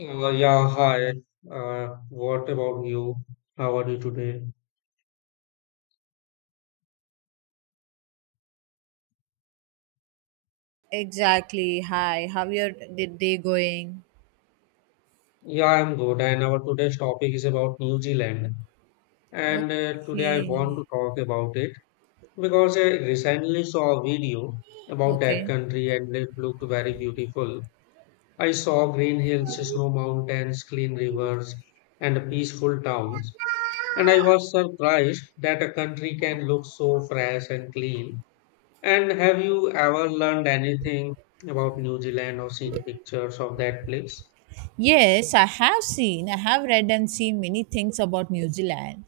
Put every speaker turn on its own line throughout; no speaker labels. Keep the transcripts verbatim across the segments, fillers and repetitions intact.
Uh, yeah, hi. Uh, what about you? How are you today?
Exactly. Hi. How your did day going?
Yeah, I'm good. And our today's topic is about New Zealand. And uh, Today I
Okay.
want to talk about it because I recently saw a video about that
Okay.
country and it looked very beautiful. I saw green hills, snow mountains, clean rivers, and peaceful towns. And I was surprised that a country can look so fresh and clean. And have you ever learned anything about New Zealand or seen pictures of that place?
Yes, I have seen, I have read and seen many things about New Zealand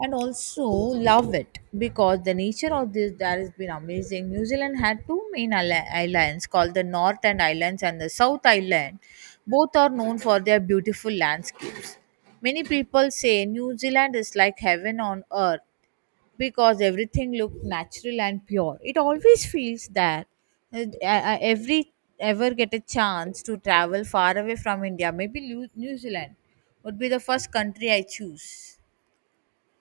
and also love it because the nature of this that has been amazing. New Zealand had two main isla- islands called the North and Islands and the South Island. Both are known for their beautiful landscapes. Many people say New Zealand is like heaven on earth because everything looked natural and pure. It always feels that uh, I- I every ever get a chance to travel far away from India, maybe Lu- New Zealand would be the first country I choose.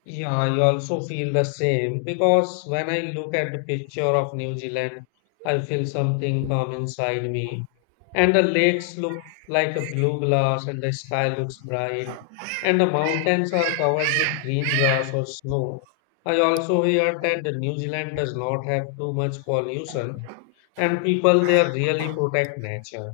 Yeah, I also feel the same because when I look at the picture of New Zealand, I feel something come inside me. And the lakes look like a blue glass, and the sky looks bright, and the mountains are covered with green grass or snow. I also hear that the New Zealand does not have too much pollution, and people there really protect nature.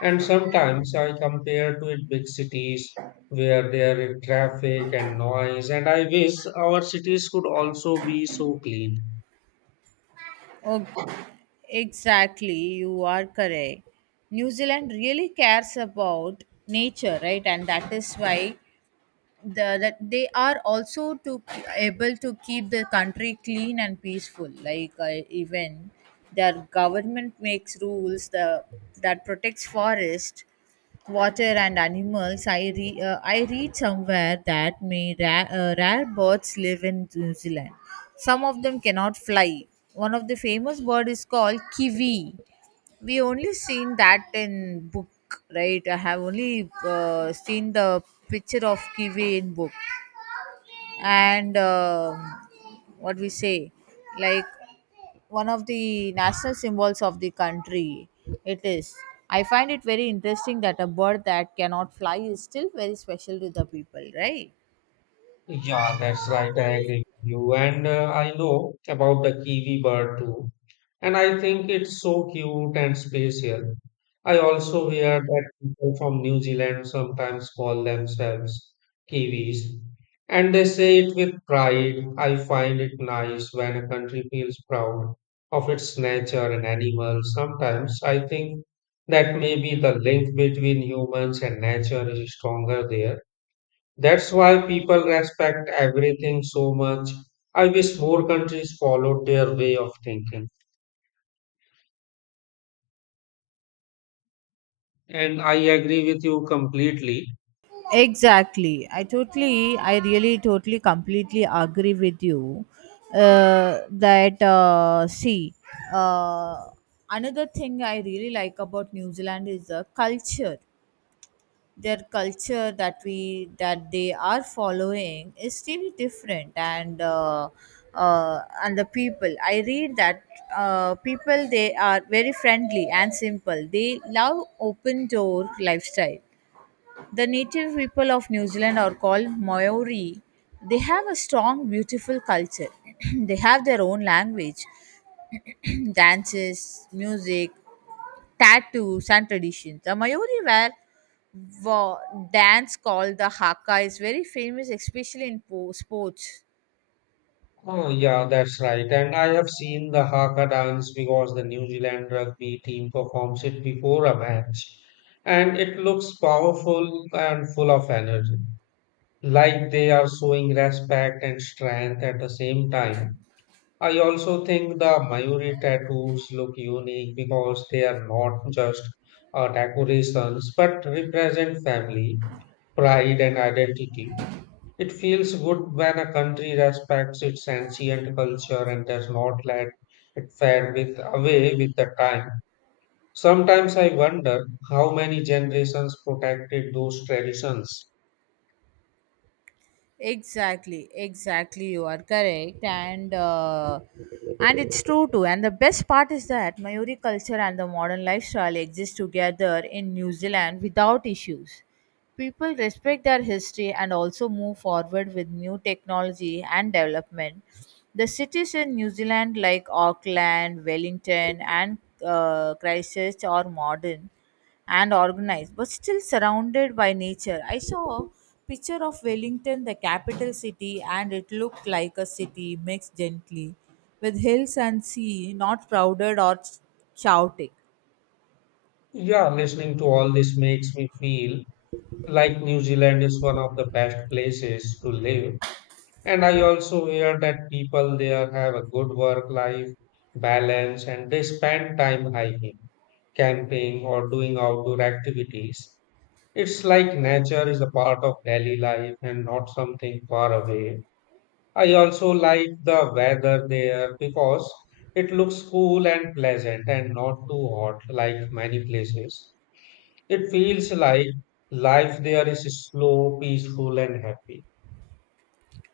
And sometimes I compare to it big cities where there is traffic and noise, and I wish our cities could also be so clean.
Oh, exactly, you are correct. New Zealand really cares about nature, right? And that is why the, that they are also to able to keep the country clean and peaceful like uh, even their government makes rules the, that protects forest water and animals. i re, uh, I read somewhere that may ra- uh, rare birds live in New Zealand. Some of them cannot fly. One of the famous bird is called kiwi. We only seen that in book, right. I have only uh, seen the picture of kiwi in book. And um what we say like one of the national symbols of the country, it is, I find it very interesting that a bird that cannot fly is still very special to the people, right.
Yeah, that's right. I agree with you. And uh, I know about the kiwi bird too. And I think it's so cute and spatial. I also hear that people from New Zealand sometimes call themselves Kiwis, and they say it with pride. I find it nice when a country feels proud of its nature and animals. Sometimes I think that maybe the link between humans and nature is stronger there. That's why people respect everything so much. I wish more countries followed their way of thinking. And I agree with you completely.
Exactly. I totally, I really totally completely agree with you. Uh, that, uh, see, uh, another thing I really like about New Zealand is the culture. Their culture that we that they are following is really different, and uh, uh, and the people. I read that uh, people they are very friendly and simple. They love open door lifestyle. The native people of New Zealand are called Maori. They have a strong, beautiful culture. They have their own language, dances, music, tattoos, and traditions. The Maori wear wa- dance called the haka is very famous, especially in po- sports.
Oh, yeah, that's right. And I have seen the Haka dance because the New Zealand rugby team performs it before a match. And it looks powerful and full of energy, like they are showing respect and strength at the same time. I also think the Mayuri tattoos look unique because they are not just uh, decorations but represent family, pride, and identity. It feels good when a country respects its ancient culture and does not let it fade with away with the time. Sometimes I wonder how many generations protected those traditions.
exactly exactly you are correct. And uh, and it's true too. And the best part is that Maori culture and the modern lifestyle exist together in New Zealand without issues. People respect their history and also move forward with new technology and development. The cities in New Zealand, like Auckland, Wellington, and uh, Christchurch, are modern and organized, but still surrounded by nature. I saw a picture of Wellington, the capital city, and it looked like a city mixed gently with hills and sea, not crowded or shouting.
Yeah, listening to all this makes me feel like New Zealand is one of the best places to live. And I also hear that people there have a good work life balance and they spend time hiking, camping, or doing outdoor activities. It's like nature is a part of daily life and not something far away. I also like the weather there because it looks cool and pleasant and not too hot like many places. It feels like life there is slow, peaceful, and happy.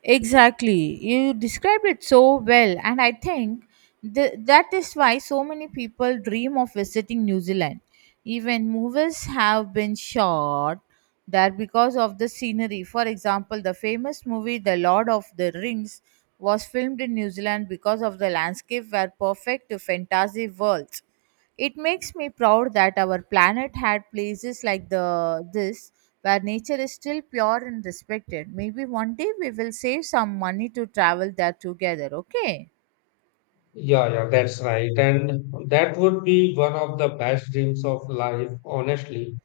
Exactly. You described it so well. And I think th- that is why so many people dream of visiting New Zealand. Even movies have been shot there because of the scenery. For example, the famous movie The Lord of the Rings was filmed in New Zealand because of the landscape were perfect to fantasy worlds. It makes me proud that our planet had places like the this where nature is still pure and respected. Maybe one day we will save some money to travel there together, okay?
Yeah, yeah, that's right. And that would be one of the best dreams of life, honestly.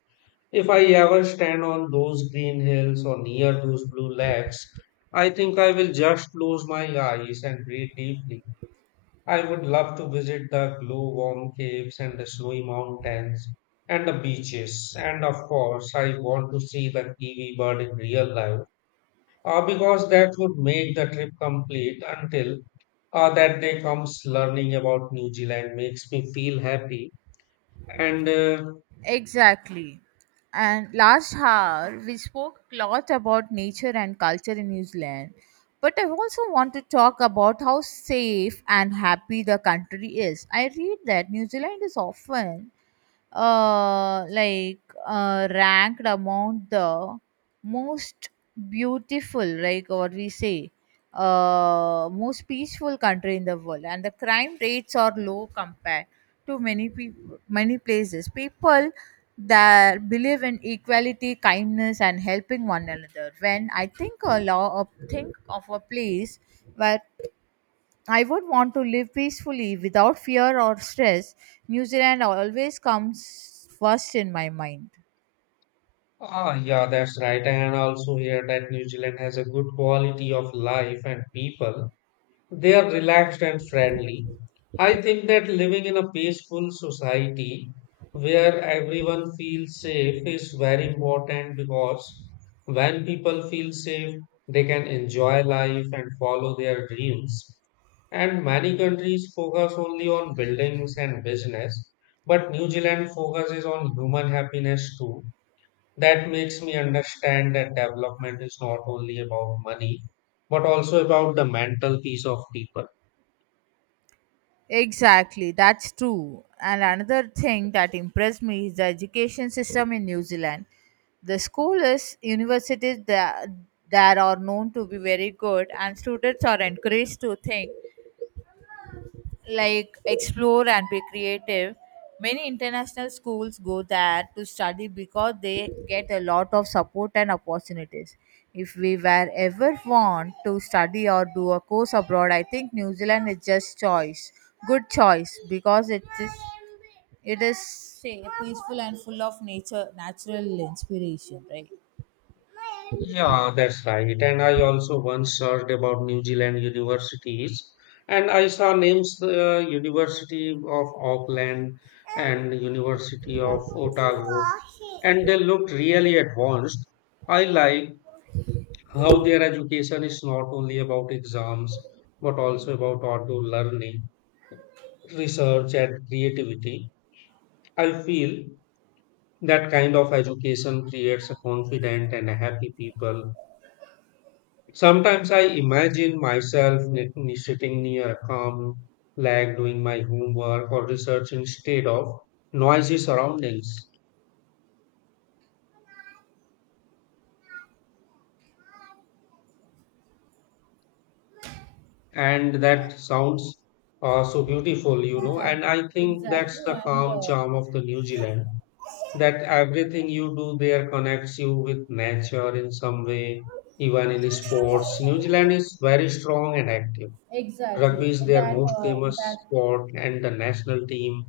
If I ever stand on those green hills or near those blue lakes, I think I will just close my eyes and breathe deeply. I would love to visit the glow warm caves and the snowy mountains and the beaches. And of course, I want to see the kiwi bird in real life uh, because that would make the trip complete until uh, that day comes learning about New Zealand makes me feel happy. And uh,
Exactly. And last hour, we spoke a lot about nature and culture in New Zealand. But I also want to talk about how safe and happy the country is. I read that New Zealand is often uh, like uh, ranked among the most beautiful, like what we say, uh, most peaceful country in the world, and the crime rates are low compared to many people, many places. People that believe in equality, kindness, and helping one another. When I think a law, a think of a place where I would want to live peacefully without fear or stress. New Zealand always comes first in my mind.
Ah, yeah, that's right. And I also here that New Zealand has a good quality of life and people. They are relaxed and friendly. I think that living in a peaceful society where everyone feels safe is very important because when people feel safe, they can enjoy life and follow their dreams. And many countries focus only on buildings and business, but New Zealand focuses on human happiness too. That makes me understand that development is not only about money but also about the mental peace of people.
Exactly, that's true. And another thing that impressed me is the education system in New Zealand. The schools, universities that, that are known to be very good, and students are encouraged to think, like explore and be creative. Many international schools go there to study because they get a lot of support and opportunities. If we were ever want to study or do a course abroad, I think New Zealand is just choice, good choice because it is it is say, peaceful and full of nature, natural inspiration, right?
Yeah, that's right. And I also once searched about New Zealand universities, and I saw names the university of Auckland and university of Otago, and they looked really advanced. I like how their education is not only about exams but also about outdoor learning, research and creativity. I feel that kind of education creates a confident and a happy people. Sometimes I imagine myself ni- ni- sitting near a calm lake doing my homework or research instead of noisy surroundings. And that sounds uh, so beautiful, you know. And
Exactly,
I think that's
exactly,
the
and
calm
uh,
charm of the New Zealand, that everything you do there connects you with nature in some way, even in sports. New Zealand is very strong and active. Rugby
exactly
is their
that
most
uh,
famous
that
sport and the national team,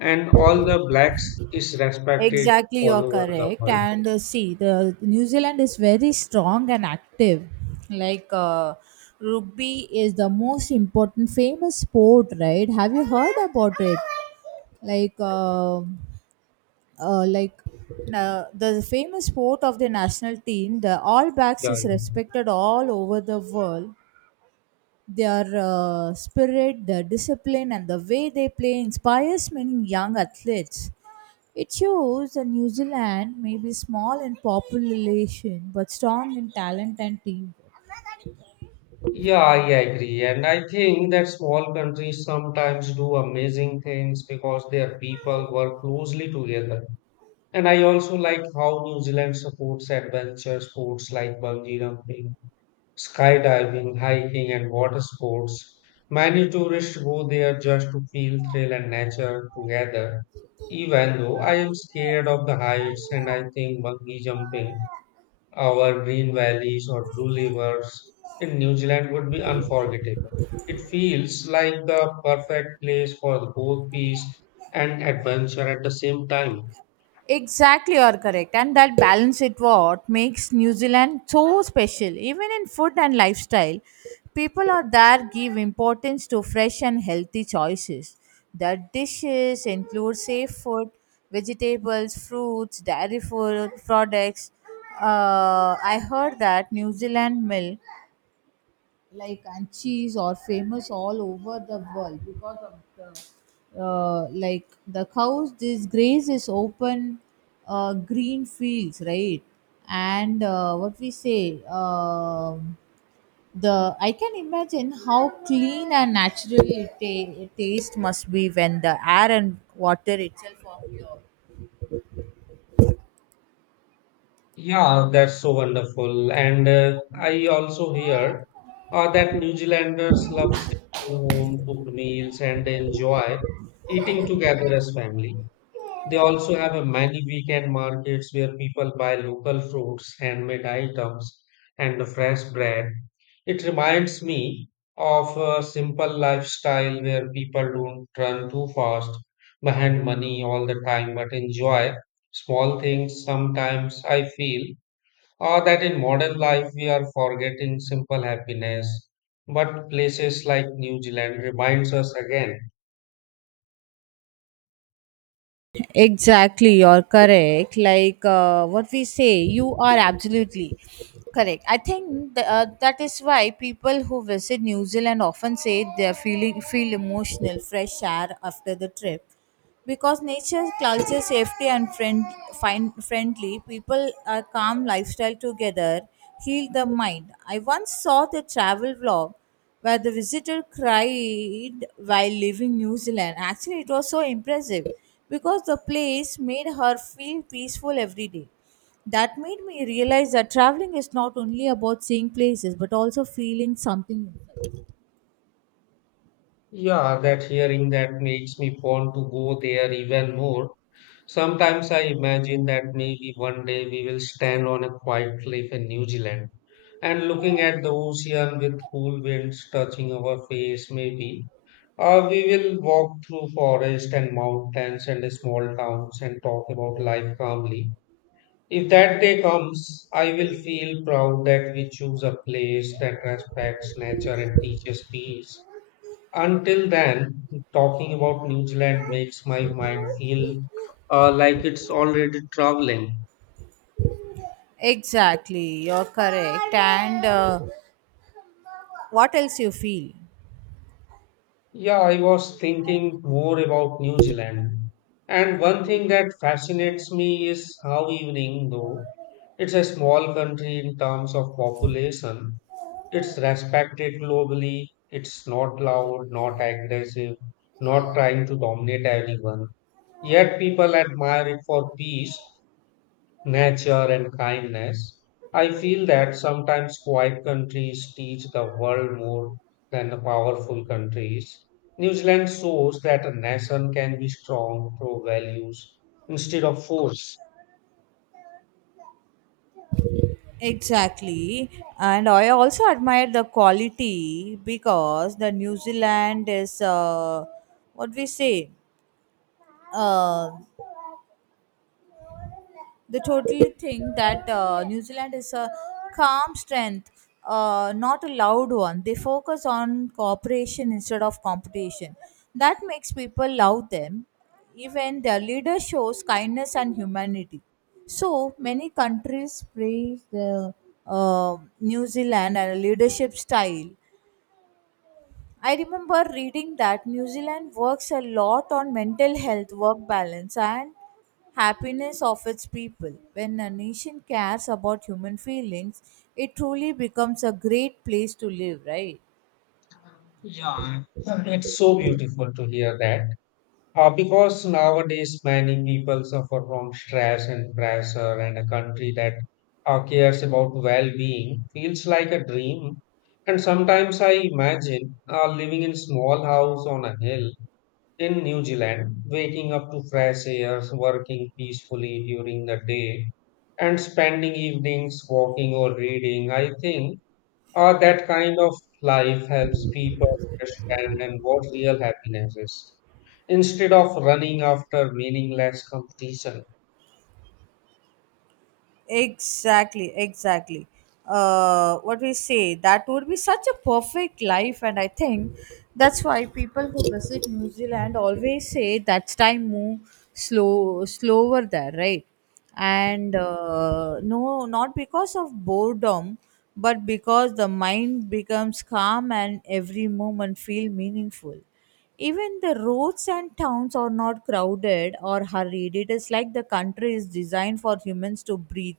and all the blacks is respected
Exactly,
all
you're
over the
correct.
world.
And uh, see, the New Zealand is very strong and active. Like uh, rugby is the most important famous sport, right? Have you heard about it? Like, uh, uh, like uh, the famous sport of the national team, the All Blacks,
Yeah,
is
yeah.
respected all over the world. Their uh, spirit, their discipline, and the way they play inspires many young athletes. It shows that New Zealand may be small in population but strong in talent and team.
Yeah, I agree. And I think that small countries sometimes do amazing things because their people work closely together. And I also like how New Zealand supports adventure sports like bungee jumping, skydiving, hiking, and water sports. Many tourists go there just to feel thrill and nature together. Even though I am scared of the heights and I think bungee jumping over green valleys or blue rivers in New Zealand would be unforgettable. It feels like the perfect place for both peace and adventure at the same time.
Exactly, you are correct. And that balance it what makes New Zealand so special. Even in food and lifestyle, people are there give importance to fresh and healthy choices. The dishes include safe food, vegetables, fruits, dairy food products. Uh, I heard that New Zealand milk, like, and cheese are famous all over the world because of the uh, like the cows this graze is open uh, green fields, right. And uh, what we say um the I can imagine how clean and natural it, ta- it taste must be when the air and water itself are pure.
Yeah, that's so wonderful. And uh, I also hear uh, that New Zealanders love simple home cooked meals and they enjoy eating together as family. They also have a many weekend markets where people buy local fruits, handmade items, and fresh bread. It reminds me of a simple lifestyle where people don't run too fast behind money all the time but enjoy small things. Sometimes I feel or that in modern life we are forgetting simple happiness, but places like New Zealand reminds us again.
Exactly, you're correct. Like uh, what we say, you are absolutely correct. I think th- uh, that is why people who visit New Zealand often say they're feeling feel emotional, fresh air after the trip. Because nature, culture, safety, and friend find friendly people, are calm lifestyle together heal the mind. I once saw the travel vlog where the visitor cried while leaving New Zealand. Actually, it was so impressive because the place made her feel peaceful every day. That made me realize that traveling is not only about seeing places but also feeling something.
Yeah, that hearing that makes me want to go there even more. Sometimes I imagine that maybe one day we will stand on a quiet cliff in New Zealand and looking at the ocean with cool winds touching our face, maybe. Or we will walk through forest and mountains and small towns and talk about life calmly. If that day comes, I will feel proud that we choose a place that respects nature and teaches peace. Until then, talking about New Zealand makes my mind feel uh, like it's already traveling.
Exactly, you're correct. And uh, what else you feel?
Yeah, I was thinking more about New Zealand. And one thing that fascinates me is how evening, though it's a small country in terms of population, it's respected globally. It's not loud, not aggressive, not trying to dominate anyone. Yet people admire it for peace, nature, and kindness. I feel that sometimes quiet countries teach the world more than the powerful countries. New Zealand shows that a nation can be strong through values instead of force.
Exactly. And I also admire the quality because the New Zealand is uh, what we say. Uh, they totally think that uh, New Zealand is a calm strength, uh, not a loud one. They focus on cooperation instead of competition. That makes people love them. Even their leader shows kindness and humanity. So many countries praise the uh, New Zealand and leadership style. I remember reading that New Zealand works a lot on mental health, work balance, and happiness of its people. When a nation cares about human feelings, it truly becomes a great place to live, right?
Yeah, it's so beautiful to hear that. Uh, because nowadays many people suffer from stress and pressure, and a country that uh, cares about well-being feels like a dream. And sometimes I imagine uh, living in small house on a hill in New Zealand, waking up to fresh air, working peacefully during the day, and spending evenings walking or reading. I think uh, that kind of life helps people understand what real happiness is instead of running after meaningless competition.
Exactly, exactly. Uh, what we say, That would be such a perfect life, and I think that's why people who visit New Zealand always say that's time move slow, slower there, right? And uh, no, not because of boredom, but because the mind becomes calm and every moment feel meaningful. Even the roads and towns are not crowded or hurried. It is like the country is designed for humans to breathe,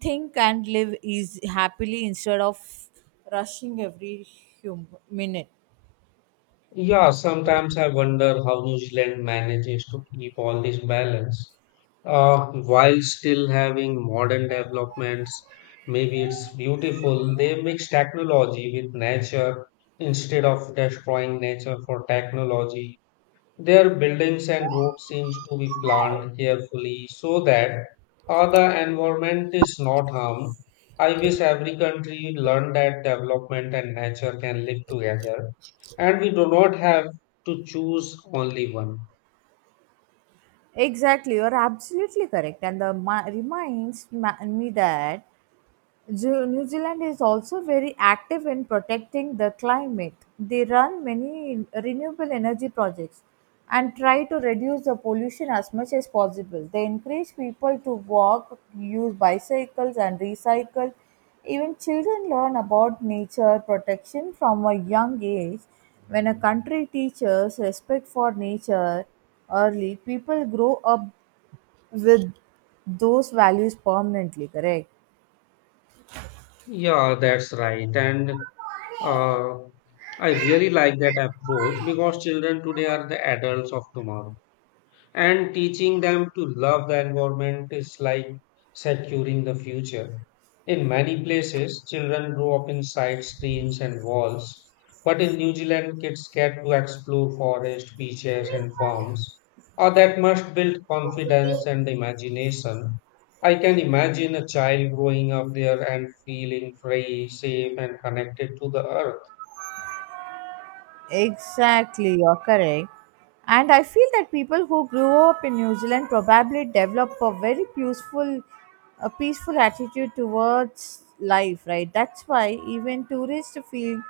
think, and live easy, happily instead of rushing every hum- minute.
Yeah, sometimes I wonder how New Zealand manages to keep all this balance uh, while still having modern developments. Maybe it's beautiful. They mix technology with nature instead of destroying nature for technology. Their buildings and roads seems to be planned carefully so that uh, the environment is not harmed. I wish every country learned that development and nature can live together, and we do not have to choose only one.
Exactly, you're absolutely correct. And the ma- reminds ma- me that Ju- New Zealand is also very active in protecting the climate. They run many renewable energy projects and try to reduce the pollution as much as possible. They encourage people to walk, use bicycles, and recycle. Even children learn about nature protection from a young age. When a country teaches respect for nature early, people grow up with those values permanently, correct?
Yeah, that's right. And uh, I really like that approach because children today are the adults of tomorrow. And teaching them to love the environment is like securing the future. In many places, children grow up inside screens and walls, but in New Zealand, kids get to explore forests, beaches, and farms. Or that must build confidence and imagination. I can imagine a child growing up there and feeling free, safe, and connected to the earth.
Exactly, you're correct. And I feel that people who grew up in New Zealand probably develop a very peaceful, a peaceful attitude towards life, right? That's why even tourists feel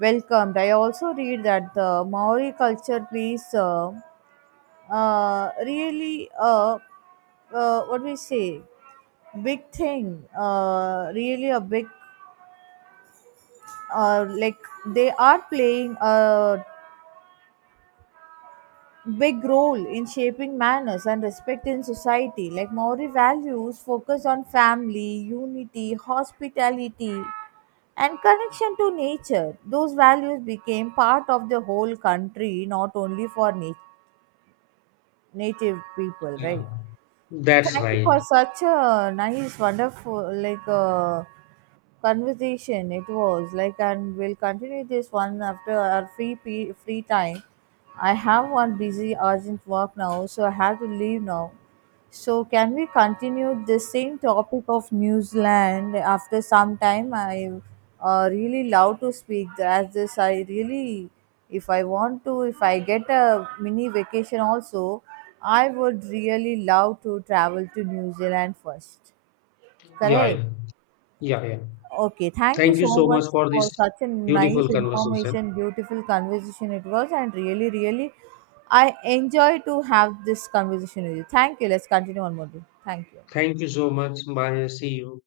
welcomed. I also read that the Maori culture plays uh, uh, really uh, uh, what we say big thing uh really a big uh like they are playing a big role in shaping manners and respect in society. Like Maori values focus on family, unity, hospitality, and connection to nature. Those values became part of the whole country, not only for na- native people, right?
Yeah. That's
Thank you
right.
for such a nice, wonderful, like uh, conversation. It was, like, and we'll continue this one after our free pe- free time. I have one busy, urgent work now, so I have to leave now. So can we continue the same topic of New Zealand after some time? I uh, really love to speak as this. I really, if i want to if I get a mini vacation also, I would really love to travel to New Zealand first,
Yeah,
correct.
yeah, yeah. yeah.
Okay, thank you
Thank you
so
so much
much
for
for
this
such a
beautiful
nice
conversation.
information, beautiful conversation it was, and really really I enjoy to have this conversation with you. Thank you. Let's continue on more day. Thank you.
Thank you so much. Bye. See you.